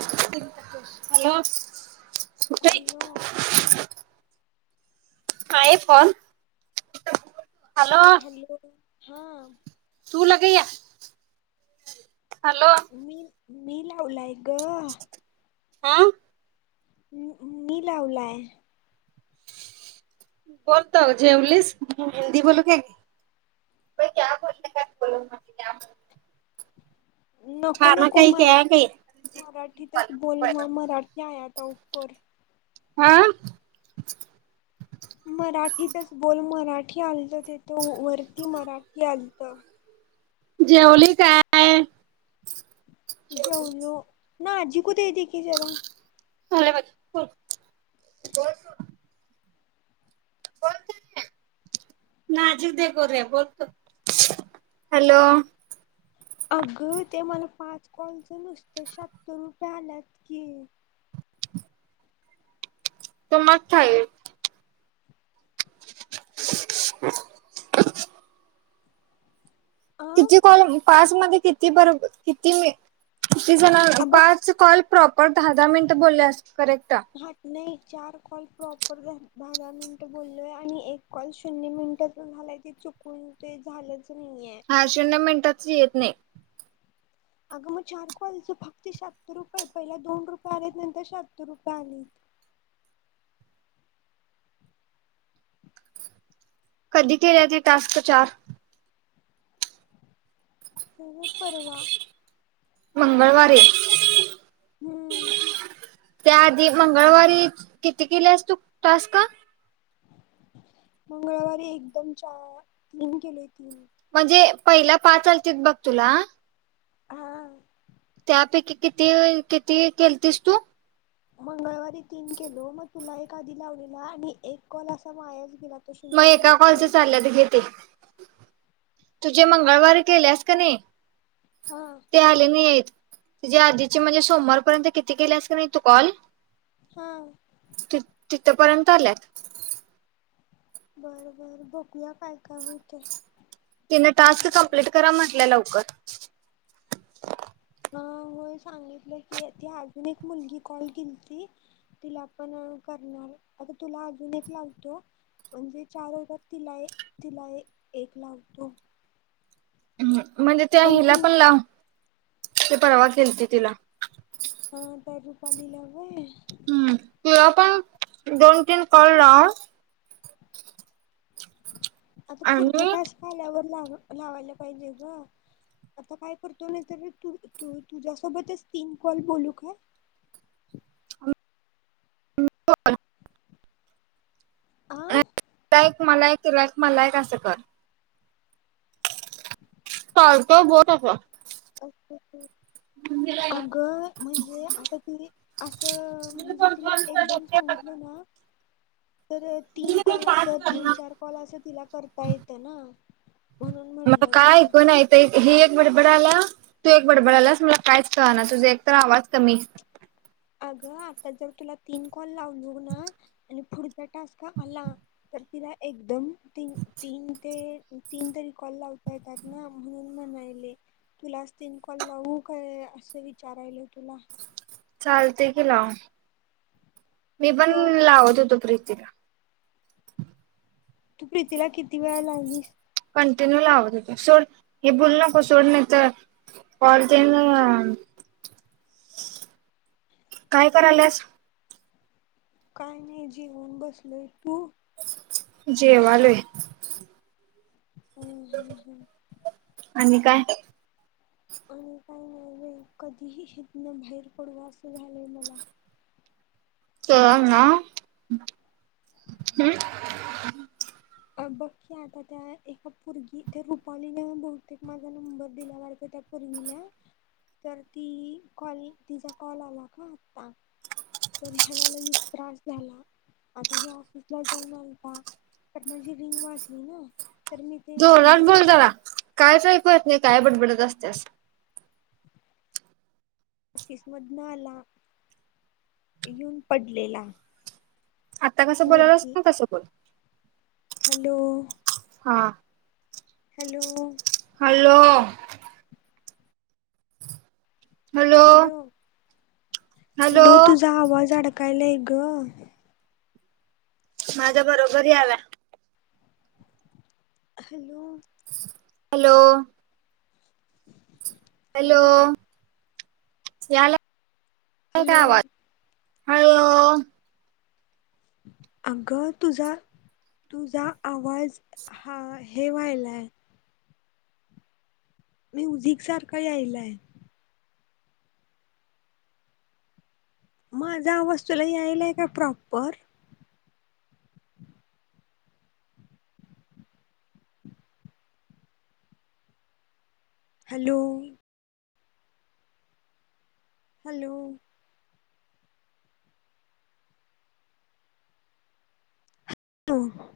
Hello hello iPhone hello हा तू लगे या हॅलो मी मी लावलाय ग. हा. मी लावलाय. बोलत जेवलीस इंग्लिस हिंदी बोलू का [inaudible] नको खाना नको काही मरा क्या काही [inaudible] मराठीतच बोल म मराठी आत पर हा [inaudible] मराठीतच बोल मराठी आलत तिथं वरती मराठी आलत. जेवली काय आहे [inaudible] जाऊलो ना आज क ते दे के जरा [unintelligible] [inaudible] ना जिदे कोरे बोलतो. हॅलो अगं ते मला पाच कॉलचं नुसतं शाततर रुपये आल्यात कि त मग खाय. [inaudible] अ किती कॉल पास मध्ये किती बरोब किती म किती जण अ बघ पाच कॉल प्रॉपर दहा दहा मिनिट बोलले अस हट नाही चार कॉल प्रॉपर दारा मिनिट बोललोय आणि एक कॉल शून्य मिनिट झालायचे चुकून ते झालंच नाहीये. हा शून्य मिनिटातच येत नाही अगं मग चार क्वालच फक्त शाततर रुपये पहिला दोन रुपये आलेत नंतर शत्तर रुपये आलेत [unintelligible] कधी केल्या ते टास्क चार हो पर्वा मंगळवारी हम्म त्या आधी मंगळवारी किती केलेस तू तास का मंगळवारी एकदम चार तीन केले तीन म्हणजे पहिला पा चालत बघ तुला हा त्यापैकी किती किती केलतीस तू मंगळवारी तीन केलो मग तुला एक आधी लावलेला आणि एक कॉल असा मायाच गेला तो मग शून्य एका कॉलच म्हणतात चालल्यात घे ते तुझे मंगळवार केलेस का नाही हा ते आले नाही येत तुझे आधीचे म्हणजे सोमवारपर्यंत किती केलेस का नाही तू कॉल हा. तिथपर्यंत आल्यात. बर बर बकूया काय. काय होतंय. तिन टास्क कंप्लीट करा म्हटल्या लवकर. बा सांगितलं की ती अजून एक मुलगी कॉल केलती तिला पण करणार आता तुला अजून एक लागतो. म्हणजे चार हजात तिला तिला एक लावतो ह् म्हणजे त्या हिला पण लाव ते परवा केलती तिला हा तर रुपाली ला व्हय हम् तुला पण दोन तीन कॉल लाव आता पुढच्या आणि टास्क आल्यावर लाव लावायला पाहिजे ग. आता काय करतो ना तर तू तू तुझ्यासोबतच तीन कॉल बोलू का [unintelligible] बर. आह तुला एक मला एक तुला एक मला एक असं कर. तलत बोत असस अच्छाच्छा अगं म्हणजे आता ति असं म्हणजे तिला एकदम सांगितलं ना. ह तर तीन कॉल असं तीन चार कॉल असं तिला करता येतं ना म्हणून मला म्हटलं काय ग ऐकून ही एक बडबड तू एक बडबडलास मला काहीच कळ ना तुझ एकत आवाज कमी अगं आता जर तुला तीन कॉल लावलो ना आणि पुढचा टास्क आला तर त केला एकदम त तीन ते तीन तरी कॉल लावता येतात ना म्हणून म्हणायले तुलाच तीन कॉल लावू का. असं विचारायल तुला चालते की लाव मी पण तो लावत होतो प्रीतीला तू प्रीतीला किती वेळा लावलीस. [unintelligible] [inaudible] काय कराल्यास काय नाही जेवून बसलोयं तू - जेवालोय. होम -होम्म - होम्म- खळ खळ आणि काय- आणि काही नाही, कधीही हितन बाहेर पडू असं झालंय मलां. [inaudible] तर नाखखख हम् - अ बघकी आता त्या एका पोरगी त्या रुपालीला बहुतेक माझा नंबर दिल्या वाटत त्या - वील्या तर ती - कॉल तिचा कॉल आला का? आत्ता. तर ह्याला-ला हच त्रास झाला. आता हे ऑफिसला जाऊन आलता का- फोन म्हणजी रिंग वाजली नांअ - जोर लावून बोल, जरा कायचं आयकु येतनाही काय? बडबडत असते - ऑफिसमधन आला येऊन पडलेला. आत्ता कसं बोललास वरती ना तसं बोल. हॅलो हा hello hello hello hello hello तुझा आवाज अडकायला गअ झम- झम माझ्या बरोबरी आला. ह अलू हॅलोओओओ - हॅलो हॅलोओ याला हॅलोओ अलोहो - अगं तुझा - तुझा आवाज हाय - हेवा् हायलाय. - म्युझिंक सारखं यायलाय. - माझा आवाज तुला यायला का? प्रॉपर-. हलोओ -. हॅलोव -. होवं -.